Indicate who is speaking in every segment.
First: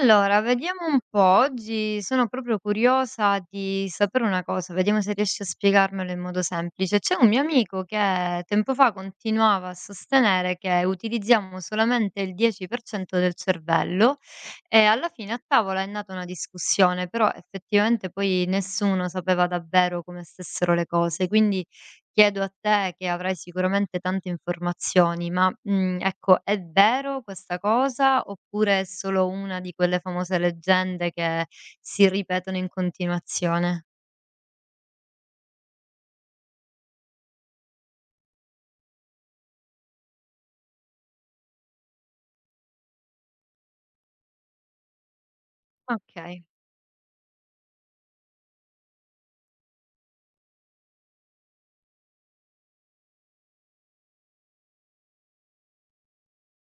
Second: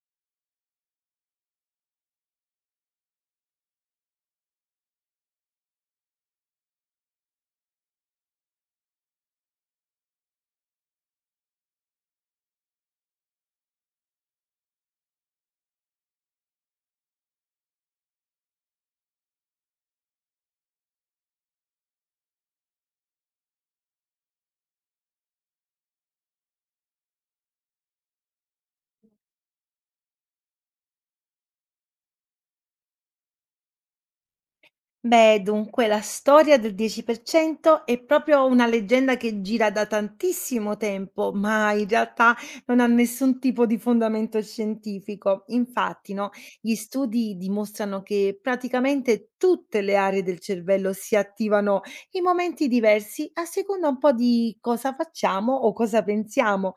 Speaker 1: Allora, vediamo un po'. Oggi sono proprio curiosa di sapere una cosa, vediamo se riesci a spiegarmelo in modo semplice. C'è un mio amico che tempo fa continuava a sostenere che utilizziamo solamente il 10% del cervello, e alla fine a tavola è nata una discussione, però effettivamente poi nessuno sapeva davvero come stessero le cose, quindi chiedo a te che avrai sicuramente tante informazioni, ma, ecco, è vero questa cosa oppure è solo una di quelle famose leggende che si ripetono in continuazione?
Speaker 2: Beh, dunque, la storia del 10% è proprio una leggenda che gira da tantissimo tempo, ma in realtà non ha nessun tipo di fondamento scientifico. Infatti, no,
Speaker 1: Okay.
Speaker 2: gli studi dimostrano che praticamente tutte le aree del cervello si attivano in momenti diversi a seconda un po' di cosa facciamo o cosa pensiamo.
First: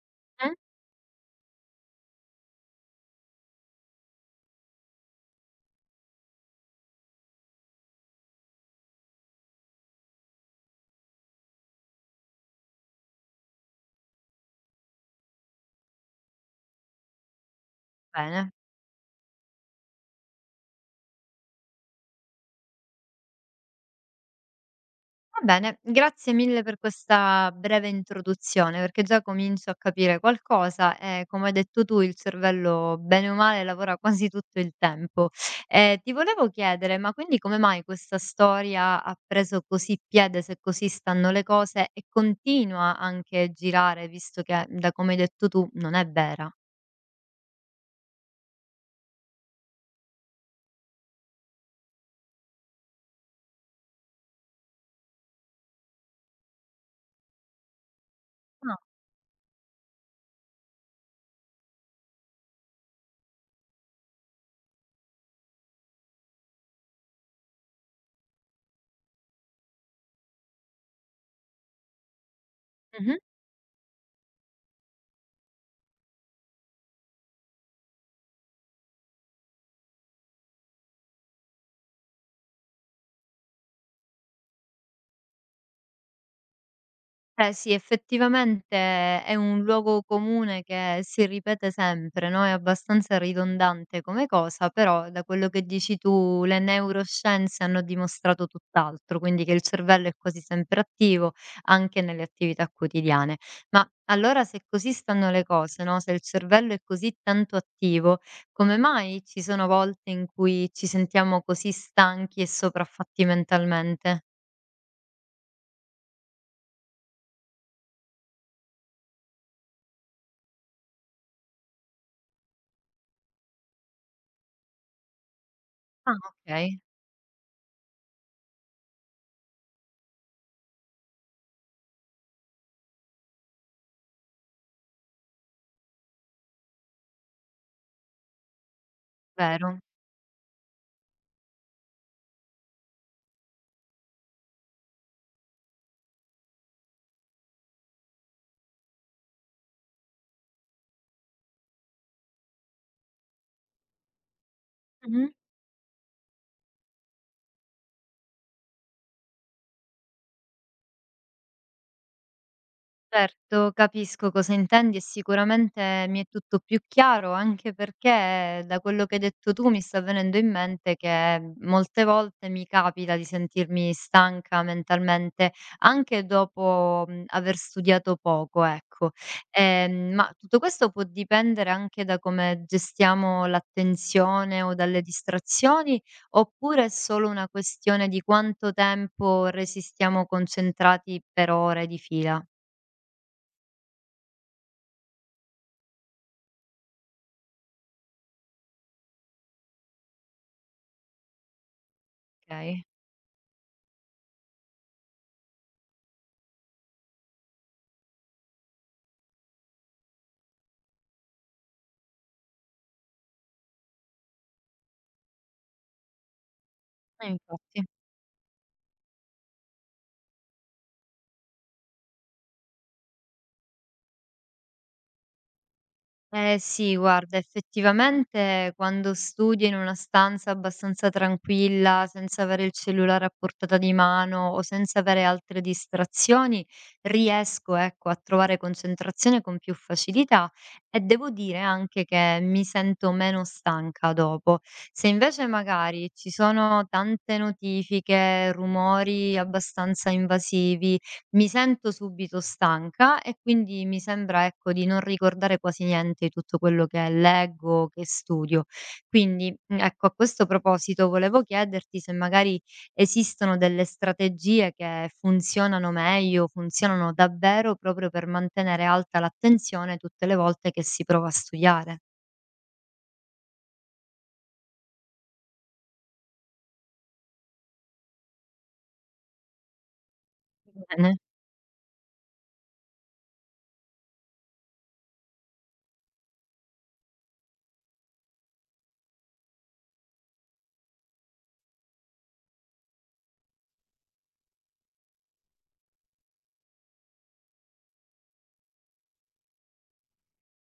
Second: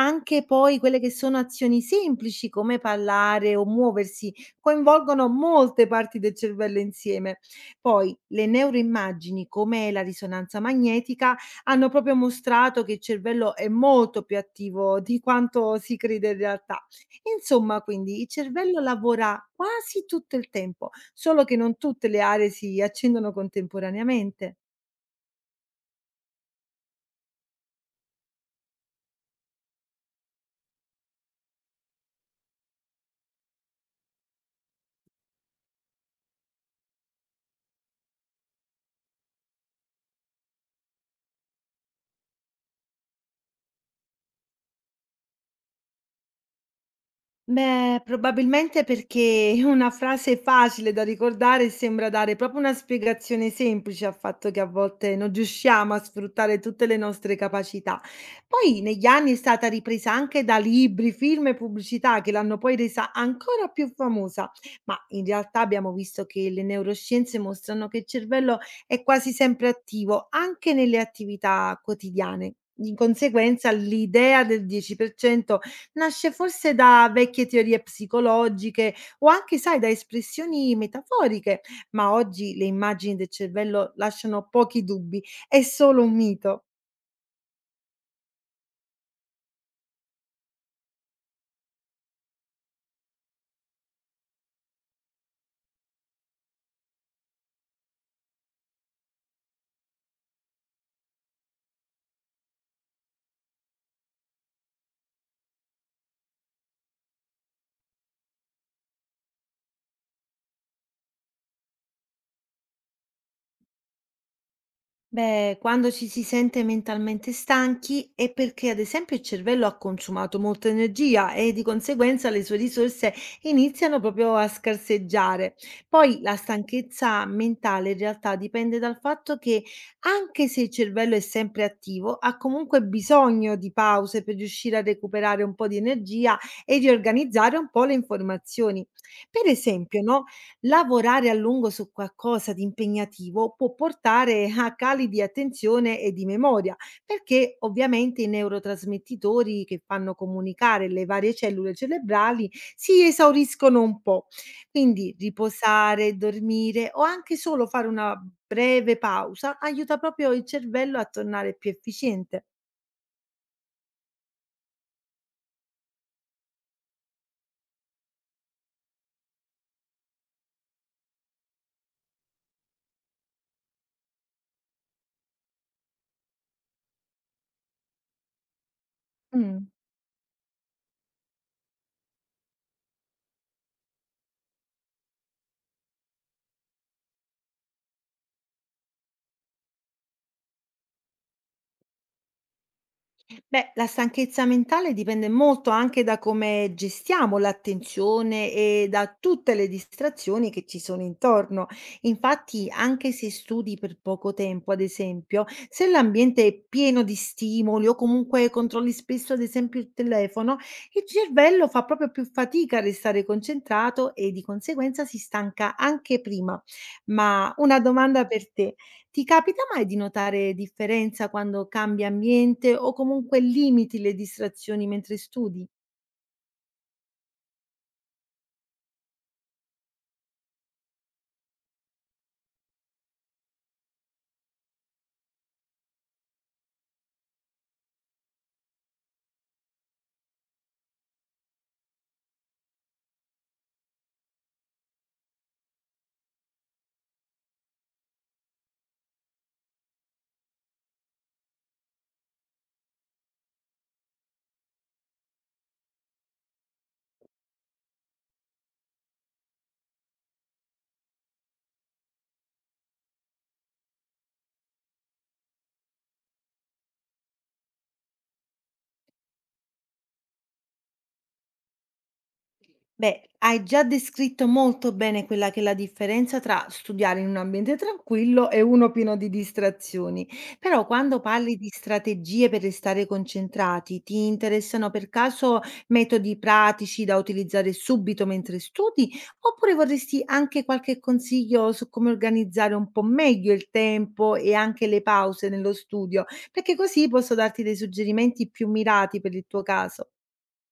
Speaker 2: Anche
Speaker 1: Mh,
Speaker 2: poi quelle che sono azioni semplici come parlare o muoversi coinvolgono molte parti del cervello insieme. Poi le neuroimmagini, come la risonanza magnetica, hanno proprio mostrato che il cervello è molto più attivo di quanto si crede in realtà. Insomma, quindi il
Speaker 1: bene.
Speaker 2: cervello lavora quasi tutto il tempo, solo che non tutte le aree si accendono contemporaneamente.
Speaker 1: Va bene, grazie mille per questa breve introduzione, perché già comincio a capire qualcosa e come hai detto tu il cervello bene o male lavora quasi tutto il tempo. Ti volevo chiedere, ma quindi come mai questa storia ha preso così piede, se così stanno le cose, e continua anche a girare, visto che da come hai detto tu non è vera?
Speaker 2: Beh, probabilmente perché una frase facile da ricordare e sembra dare proprio una spiegazione semplice al fatto che a volte non riusciamo a sfruttare tutte le nostre capacità.
Speaker 1: Ah,
Speaker 2: Poi negli anni è stata ripresa anche da libri, film e pubblicità che l'hanno poi resa ancora più famosa, ma in realtà abbiamo visto che le neuroscienze mostrano che il cervello è quasi sempre attivo anche nelle attività quotidiane. In
Speaker 1: mhm.
Speaker 2: conseguenza, l'idea del 10% nasce forse da vecchie teorie psicologiche o anche, sai, da espressioni metaforiche, ma oggi le immagini del cervello lasciano pochi dubbi, è solo un mito.
Speaker 1: Eh sì, effettivamente è un luogo comune che si ripete sempre, no? È abbastanza ridondante come cosa, però da quello che dici tu le neuroscienze hanno dimostrato tutt'altro, quindi che il cervello è quasi sempre attivo anche nelle attività quotidiane. Ma allora, se così stanno le cose, no, se il cervello è così tanto attivo, come mai ci sono volte in cui ci sentiamo così stanchi e sopraffatti mentalmente?
Speaker 2: Beh, quando ci si sente mentalmente stanchi è perché, ad esempio, il cervello ha consumato molta energia e di conseguenza le sue risorse iniziano proprio a scarseggiare.
Speaker 1: Ah,
Speaker 2: Poi la
Speaker 1: okay,
Speaker 2: stanchezza mentale in realtà dipende dal fatto che, anche se il cervello è sempre attivo, ha comunque bisogno di pause per riuscire a recuperare un po' di energia e riorganizzare un po' le informazioni. Per
Speaker 1: vero.
Speaker 2: esempio, no? Lavorare a lungo su qualcosa di impegnativo può portare a cali di attenzione e di memoria, perché ovviamente i neurotrasmettitori che fanno comunicare le varie cellule cerebrali si esauriscono un po'. Quindi riposare, dormire o anche solo fare una breve pausa aiuta proprio il cervello a tornare più efficiente.
Speaker 1: Certo, capisco cosa intendi e sicuramente mi è tutto più chiaro, anche perché da quello che hai detto tu mi sta venendo in mente che molte volte mi capita di sentirmi stanca mentalmente anche dopo aver studiato poco, ecco.
Speaker 2: Mm.
Speaker 1: Ma tutto questo può dipendere anche da come gestiamo l'attenzione o dalle distrazioni, oppure è solo una questione di quanto tempo resistiamo concentrati per ore di fila?
Speaker 2: Beh, la stanchezza mentale dipende molto anche da come gestiamo l'attenzione e da tutte le distrazioni che ci sono intorno. Infatti,
Speaker 1: Okay.
Speaker 2: anche se studi per poco tempo, ad esempio, se l'ambiente è pieno di stimoli o comunque controlli spesso, ad esempio, il telefono, il cervello fa proprio più fatica a restare concentrato e di conseguenza si stanca anche prima. Ma una
Speaker 1: Infatti.
Speaker 2: domanda per te. Ti capita mai di notare differenza quando cambi ambiente o comunque limiti le distrazioni mentre studi?
Speaker 1: Sì, guarda, effettivamente quando studi in una stanza abbastanza tranquilla, senza avere il cellulare a portata di mano o senza avere altre distrazioni, riesco, ecco, a trovare concentrazione con più facilità e devo dire anche che mi sento meno stanca dopo. Se invece magari ci sono tante notifiche, rumori abbastanza invasivi, mi sento subito stanca e quindi mi sembra, ecco, di non ricordare quasi niente di tutto quello che leggo, che studio. Quindi, ecco, a questo proposito volevo chiederti se magari esistono delle strategie che funzionano meglio, funzionano davvero proprio per mantenere alta l'attenzione tutte le volte che si prova a studiare.
Speaker 2: Beh, hai già descritto molto bene quella che è la differenza tra studiare in un ambiente tranquillo e uno pieno di distrazioni. Però
Speaker 1: Bene.
Speaker 2: quando parli di strategie per restare concentrati, ti interessano per caso metodi pratici da utilizzare subito mentre studi, oppure vorresti anche qualche consiglio su come organizzare un po' meglio il tempo e anche le pause nello studio? Perché così posso darti dei suggerimenti più mirati per il tuo caso.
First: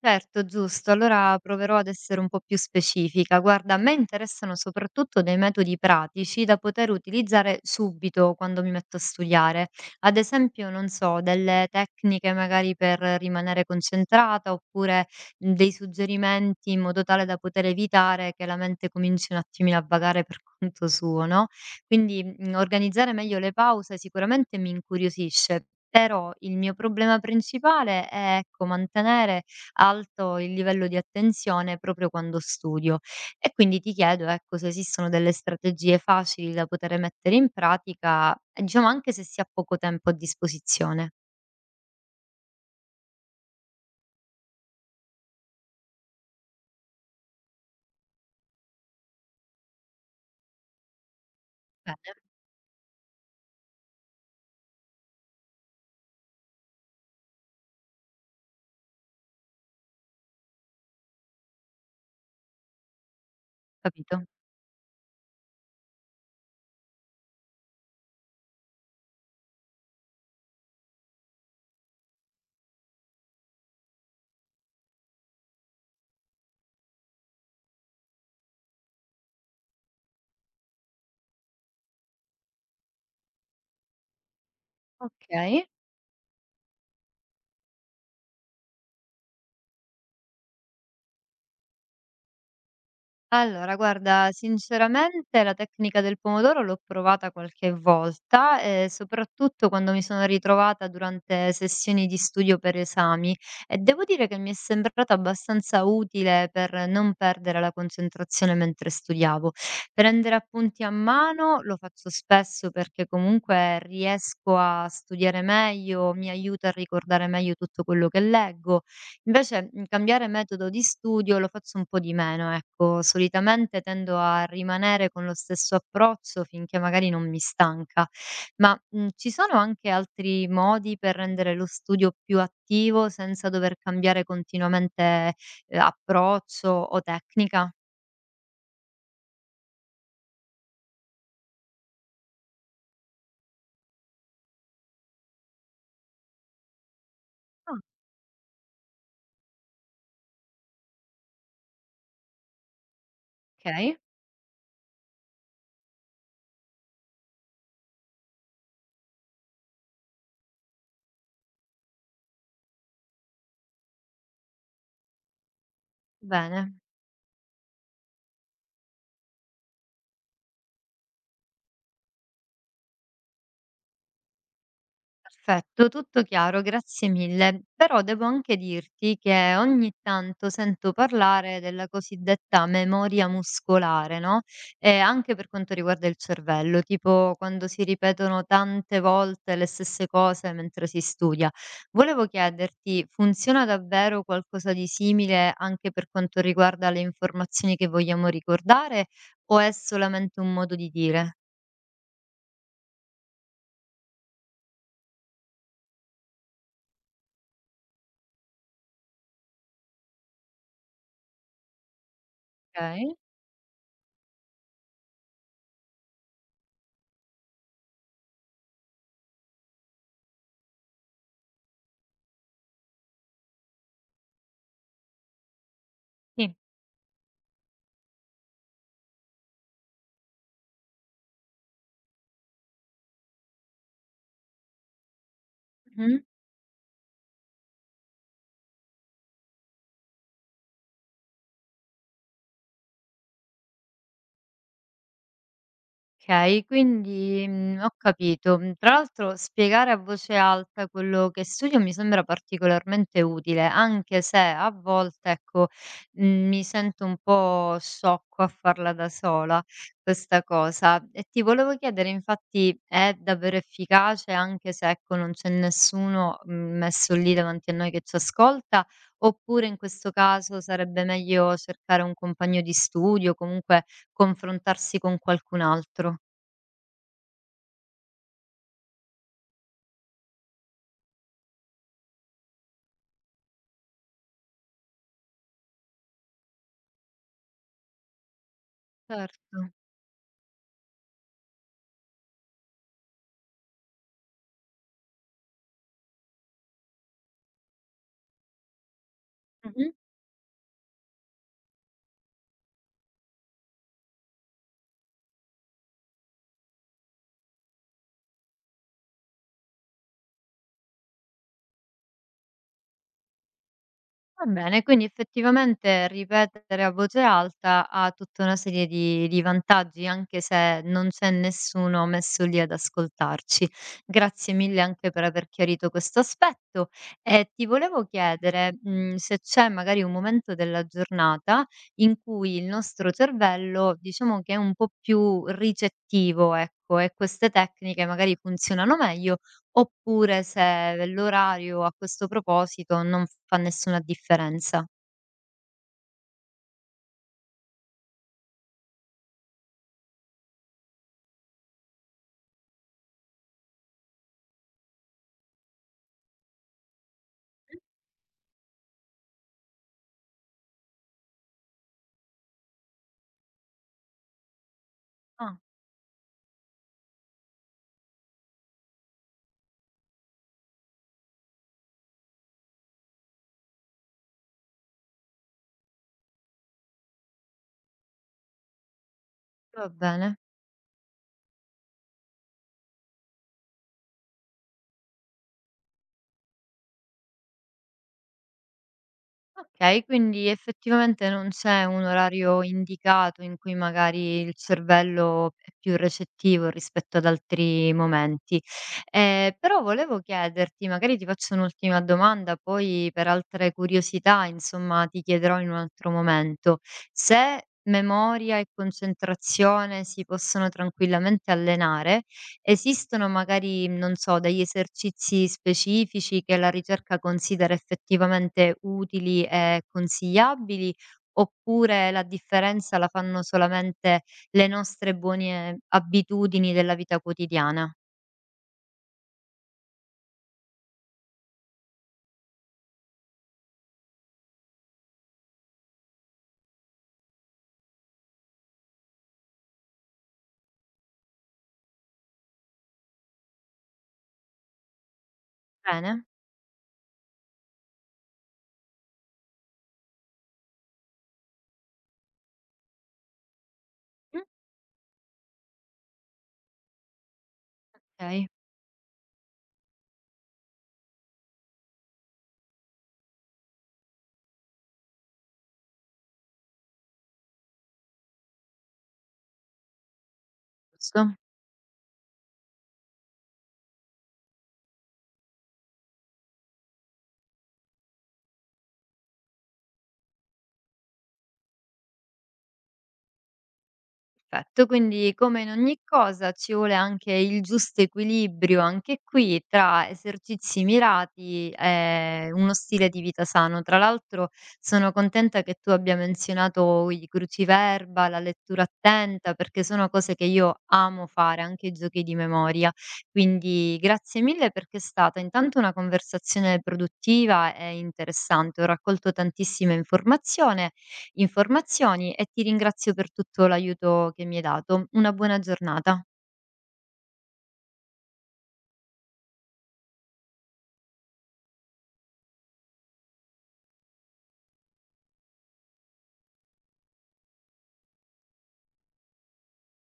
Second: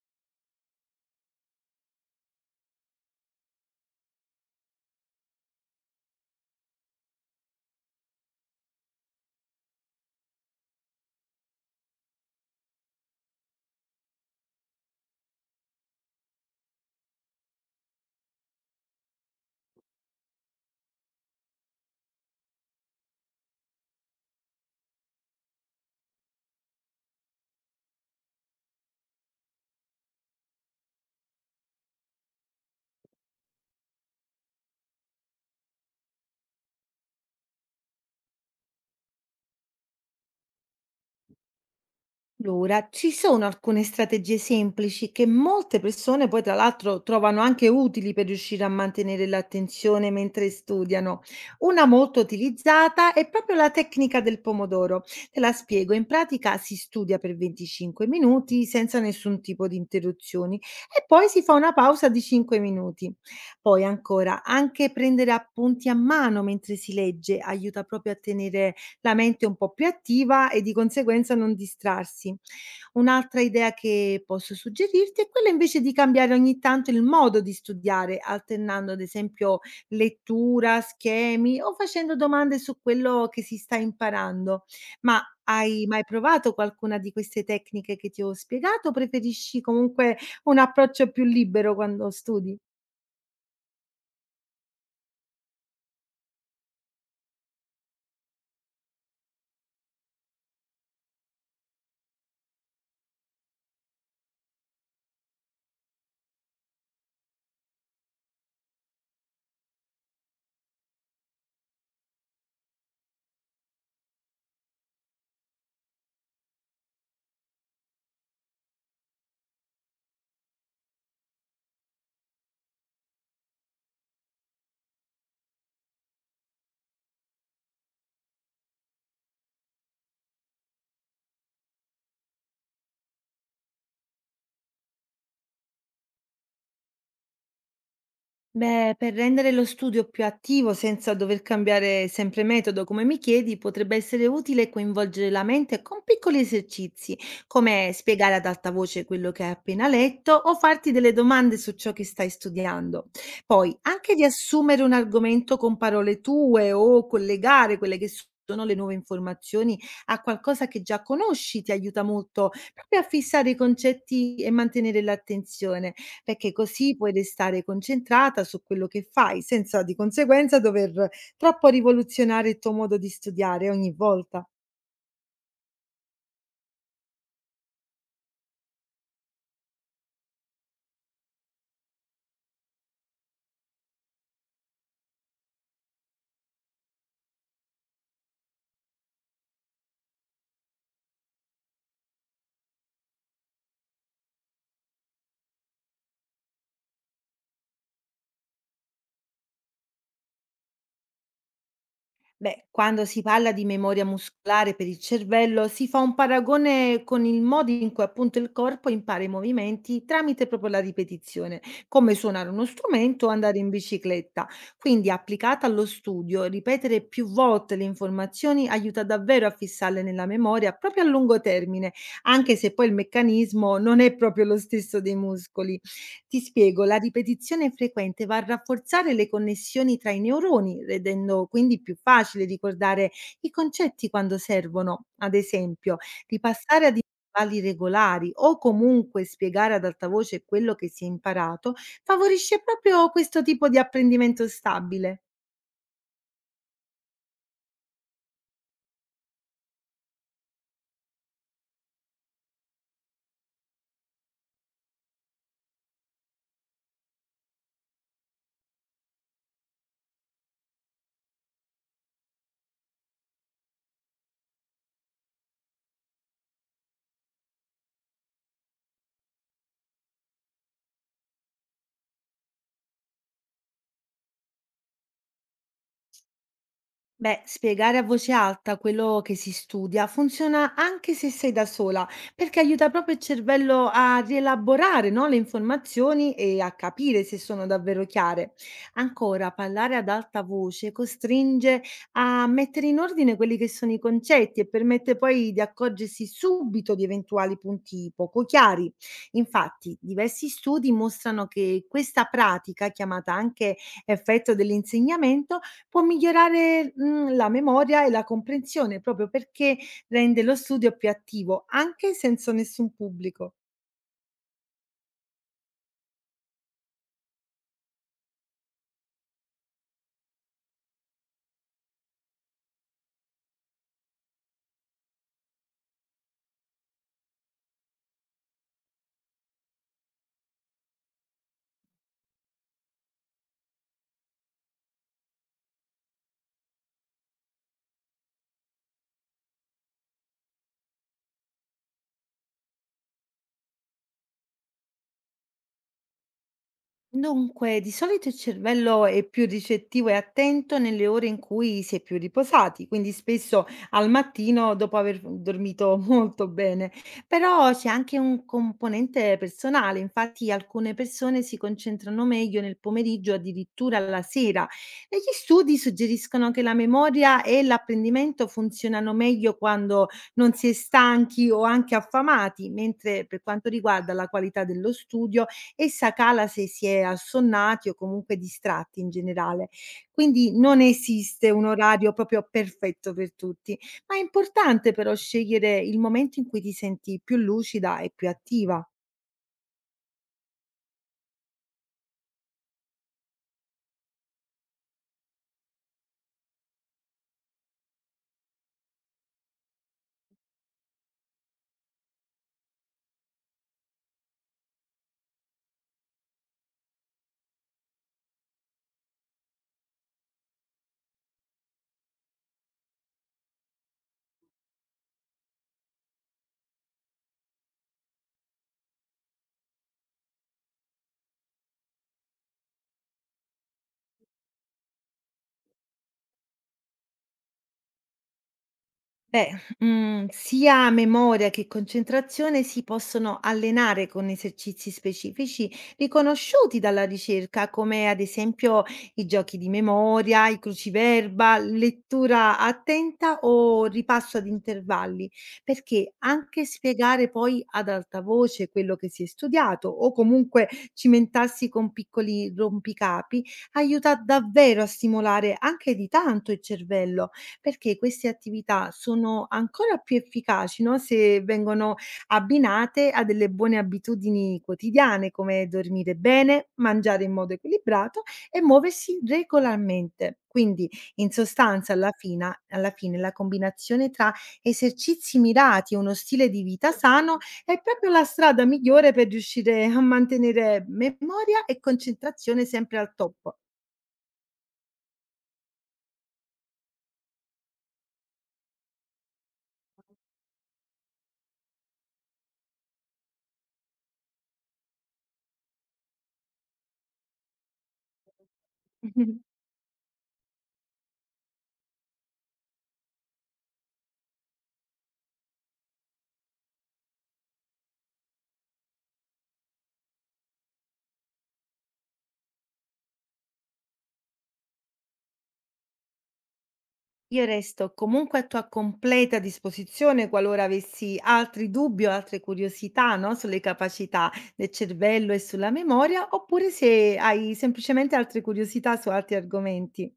Speaker 1: Certo, giusto. Allora proverò ad essere un po' più specifica. Guarda, a me interessano soprattutto dei metodi pratici da poter utilizzare subito quando mi metto a studiare. Ad esempio, non so, delle tecniche magari per rimanere concentrata, oppure dei suggerimenti in modo tale da poter evitare che la mente cominci un attimino a vagare per conto suo, no? Quindi organizzare meglio le pause sicuramente mi incuriosisce. Però il mio problema principale è, ecco, mantenere alto il livello di attenzione proprio quando studio. E quindi ti chiedo, ecco, se esistono delle strategie facili da poter mettere in pratica, e diciamo anche se si ha poco tempo a disposizione.
Speaker 2: Allora, ci sono alcune strategie semplici che molte persone poi tra l'altro trovano anche utili per riuscire a mantenere l'attenzione mentre studiano. Una molto
Speaker 1: Bene,
Speaker 2: utilizzata è proprio la tecnica del pomodoro. Te la spiego, in pratica si studia per 25 minuti senza nessun tipo di interruzioni e poi si fa una pausa di 5 minuti. Poi
Speaker 1: capito.
Speaker 2: ancora, anche prendere appunti a mano mentre si legge aiuta proprio a tenere la mente un po' più attiva e di conseguenza non distrarsi. Un'altra idea che posso suggerirti è quella invece di cambiare ogni tanto il modo di studiare, alternando ad esempio lettura, schemi o facendo domande su quello che si sta imparando. Ma
Speaker 1: Okay.
Speaker 2: hai mai provato qualcuna di queste tecniche che ti ho spiegato o preferisci comunque un approccio più libero quando studi?
Speaker 1: Allora guarda, sinceramente la tecnica del pomodoro l'ho provata qualche volta, soprattutto quando mi sono ritrovata durante sessioni di studio per esami e devo dire che mi è sembrata abbastanza utile per non perdere la concentrazione mentre studiavo. Prendere appunti a mano lo faccio spesso perché comunque riesco a studiare meglio, mi aiuta a ricordare meglio tutto quello che leggo. Invece, cambiare metodo di studio lo faccio un po' di meno, ecco. Solitamente tendo a rimanere con lo stesso approccio finché magari non mi stanca. Ma, ci sono anche altri modi per rendere lo studio più attivo senza dover cambiare continuamente, approccio o tecnica?
Speaker 2: Beh, per rendere lo studio più attivo senza dover cambiare sempre metodo, come mi chiedi, potrebbe essere utile coinvolgere la mente con piccoli esercizi,
Speaker 1: Ah,
Speaker 2: come spiegare ad alta voce quello che hai appena letto o farti delle domande su ciò che stai studiando. Poi,
Speaker 1: okay.
Speaker 2: anche riassumere un argomento con parole tue o collegare quelle che sono le nuove informazioni a qualcosa che già conosci ti aiuta molto proprio a fissare i concetti e mantenere l'attenzione perché
Speaker 1: Bene.
Speaker 2: così puoi restare concentrata su quello che fai, senza di conseguenza dover troppo rivoluzionare il tuo modo di studiare ogni volta.
Speaker 1: Perfetto, tutto chiaro, grazie mille. Però devo anche dirti che ogni tanto sento parlare della cosiddetta memoria muscolare, no? E anche per quanto riguarda il cervello, tipo quando si ripetono tante volte le stesse cose mentre si studia. Volevo chiederti, funziona davvero qualcosa di simile anche per quanto riguarda le informazioni che vogliamo ricordare, o è solamente un modo di dire?
Speaker 2: Beh, quando si parla di memoria muscolare per il cervello, si fa un paragone con il modo in cui appunto il corpo impara i movimenti tramite proprio la ripetizione, come suonare uno
Speaker 1: Ok?
Speaker 2: strumento o andare in bicicletta. Quindi, applicata allo studio, ripetere più volte le informazioni aiuta davvero a fissarle nella memoria proprio a lungo termine, anche se poi il meccanismo non è proprio lo stesso dei muscoli. Ti
Speaker 1: Sì.
Speaker 2: spiego, la ripetizione frequente va a rafforzare le connessioni tra i neuroni, rendendo quindi più facile ricordare i concetti quando servono. Ad esempio,
Speaker 1: Mhm.
Speaker 2: ripassare ad intervalli regolari o comunque spiegare ad alta voce quello che si è imparato favorisce proprio questo tipo di apprendimento stabile.
Speaker 1: Okay, quindi, ho capito. Mhmm, Tra l'altro spiegare a voce alta quello che studio mi sembra particolarmente utile, anche se a volte, ecco, mi sento un po' sciocco a farla da sola questa cosa. E ti volevo chiedere infatti, è davvero efficace anche se, ecco, non c'è nessuno, messo lì davanti a noi che ci ascolta, oppure in questo caso sarebbe meglio cercare un compagno di studio, comunque confrontarsi con qualcun altro?
Speaker 2: Beh, spiegare a voce alta quello che si studia funziona anche se sei da sola, perché aiuta proprio il cervello a rielaborare, no, le informazioni e a capire se sono davvero chiare. Ancora,
Speaker 1: Certo.
Speaker 2: parlare ad alta voce costringe a mettere in ordine quelli che sono i concetti e permette poi di accorgersi subito di eventuali punti poco chiari.
Speaker 1: Mh-mh.
Speaker 2: Infatti, diversi studi mostrano che questa pratica, chiamata anche effetto dell'insegnamento, può migliorare, la memoria e la comprensione, proprio perché rende lo studio più attivo, anche senza nessun pubblico.
Speaker 1: Va bene, quindi effettivamente ripetere a voce alta ha tutta una serie di vantaggi, anche se non c'è nessuno messo lì ad ascoltarci. Grazie mille anche per aver chiarito questo aspetto e ti volevo chiedere, se c'è magari un momento della giornata in cui il nostro cervello diciamo che è un po' più ricettivo, ecco, e queste tecniche magari funzionano meglio, oppure se l'orario a questo proposito non fa nessuna differenza.
Speaker 2: Dunque, di solito il cervello è più ricettivo e attento nelle ore in cui si è più riposati, quindi spesso al mattino dopo aver dormito molto bene. Però c'è anche un componente personale, infatti alcune persone si concentrano meglio nel pomeriggio, addirittura alla sera. Negli
Speaker 1: Ah,
Speaker 2: studi suggeriscono che la memoria e l'apprendimento funzionano meglio quando non si è stanchi o anche affamati, mentre per quanto riguarda la qualità dello studio, essa cala se si è assonnati o comunque distratti in generale.
Speaker 1: va bene.
Speaker 2: Quindi non esiste un orario proprio perfetto per tutti, ma è importante però scegliere il momento in cui ti senti più lucida e più attiva.
Speaker 1: Okay, quindi effettivamente non c'è un orario indicato in cui magari il cervello è più recettivo rispetto ad altri momenti. Però volevo chiederti, magari ti faccio un'ultima domanda, poi per altre curiosità, insomma, ti chiederò in un altro momento. Se memoria e concentrazione si possono tranquillamente allenare, esistono magari, non so, degli esercizi specifici che la ricerca considera effettivamente utili e consigliabili, oppure la differenza la fanno solamente le nostre buone abitudini della vita quotidiana?
Speaker 2: Beh, sia memoria che concentrazione si possono allenare con esercizi specifici riconosciuti dalla ricerca, come ad esempio i giochi di memoria, i cruciverba, lettura attenta o ripasso ad intervalli, perché
Speaker 1: Bene,
Speaker 2: anche spiegare poi ad alta voce quello che si è studiato o comunque cimentarsi con piccoli rompicapi aiuta
Speaker 1: mh,
Speaker 2: davvero a stimolare anche di tanto il cervello perché queste
Speaker 1: okay,
Speaker 2: attività sono ancora più efficaci, no, se vengono abbinate a delle buone abitudini quotidiane come dormire bene, mangiare in modo equilibrato e muoversi regolarmente. Quindi, in
Speaker 1: giusto.
Speaker 2: sostanza, alla fine, la combinazione tra esercizi mirati e uno stile di vita sano è proprio la strada migliore per riuscire a mantenere memoria e concentrazione sempre al top.
Speaker 1: Perfetto, quindi come in ogni cosa ci vuole anche il giusto equilibrio, anche qui, tra esercizi mirati e uno stile di vita sano. Tra l'altro sono contenta che tu abbia menzionato i cruciverba, la lettura attenta, perché sono cose che io amo fare, anche i giochi di memoria. Quindi grazie mille perché è stata intanto una conversazione produttiva e interessante, ho raccolto tantissime informazioni e ti ringrazio per tutto l'aiuto che mi hai dato. Una buona giornata.
Speaker 2: Io resto comunque a tua completa disposizione qualora avessi altri dubbi o altre curiosità, no, sulle capacità del cervello e sulla memoria, oppure se hai semplicemente altre curiosità su altri argomenti.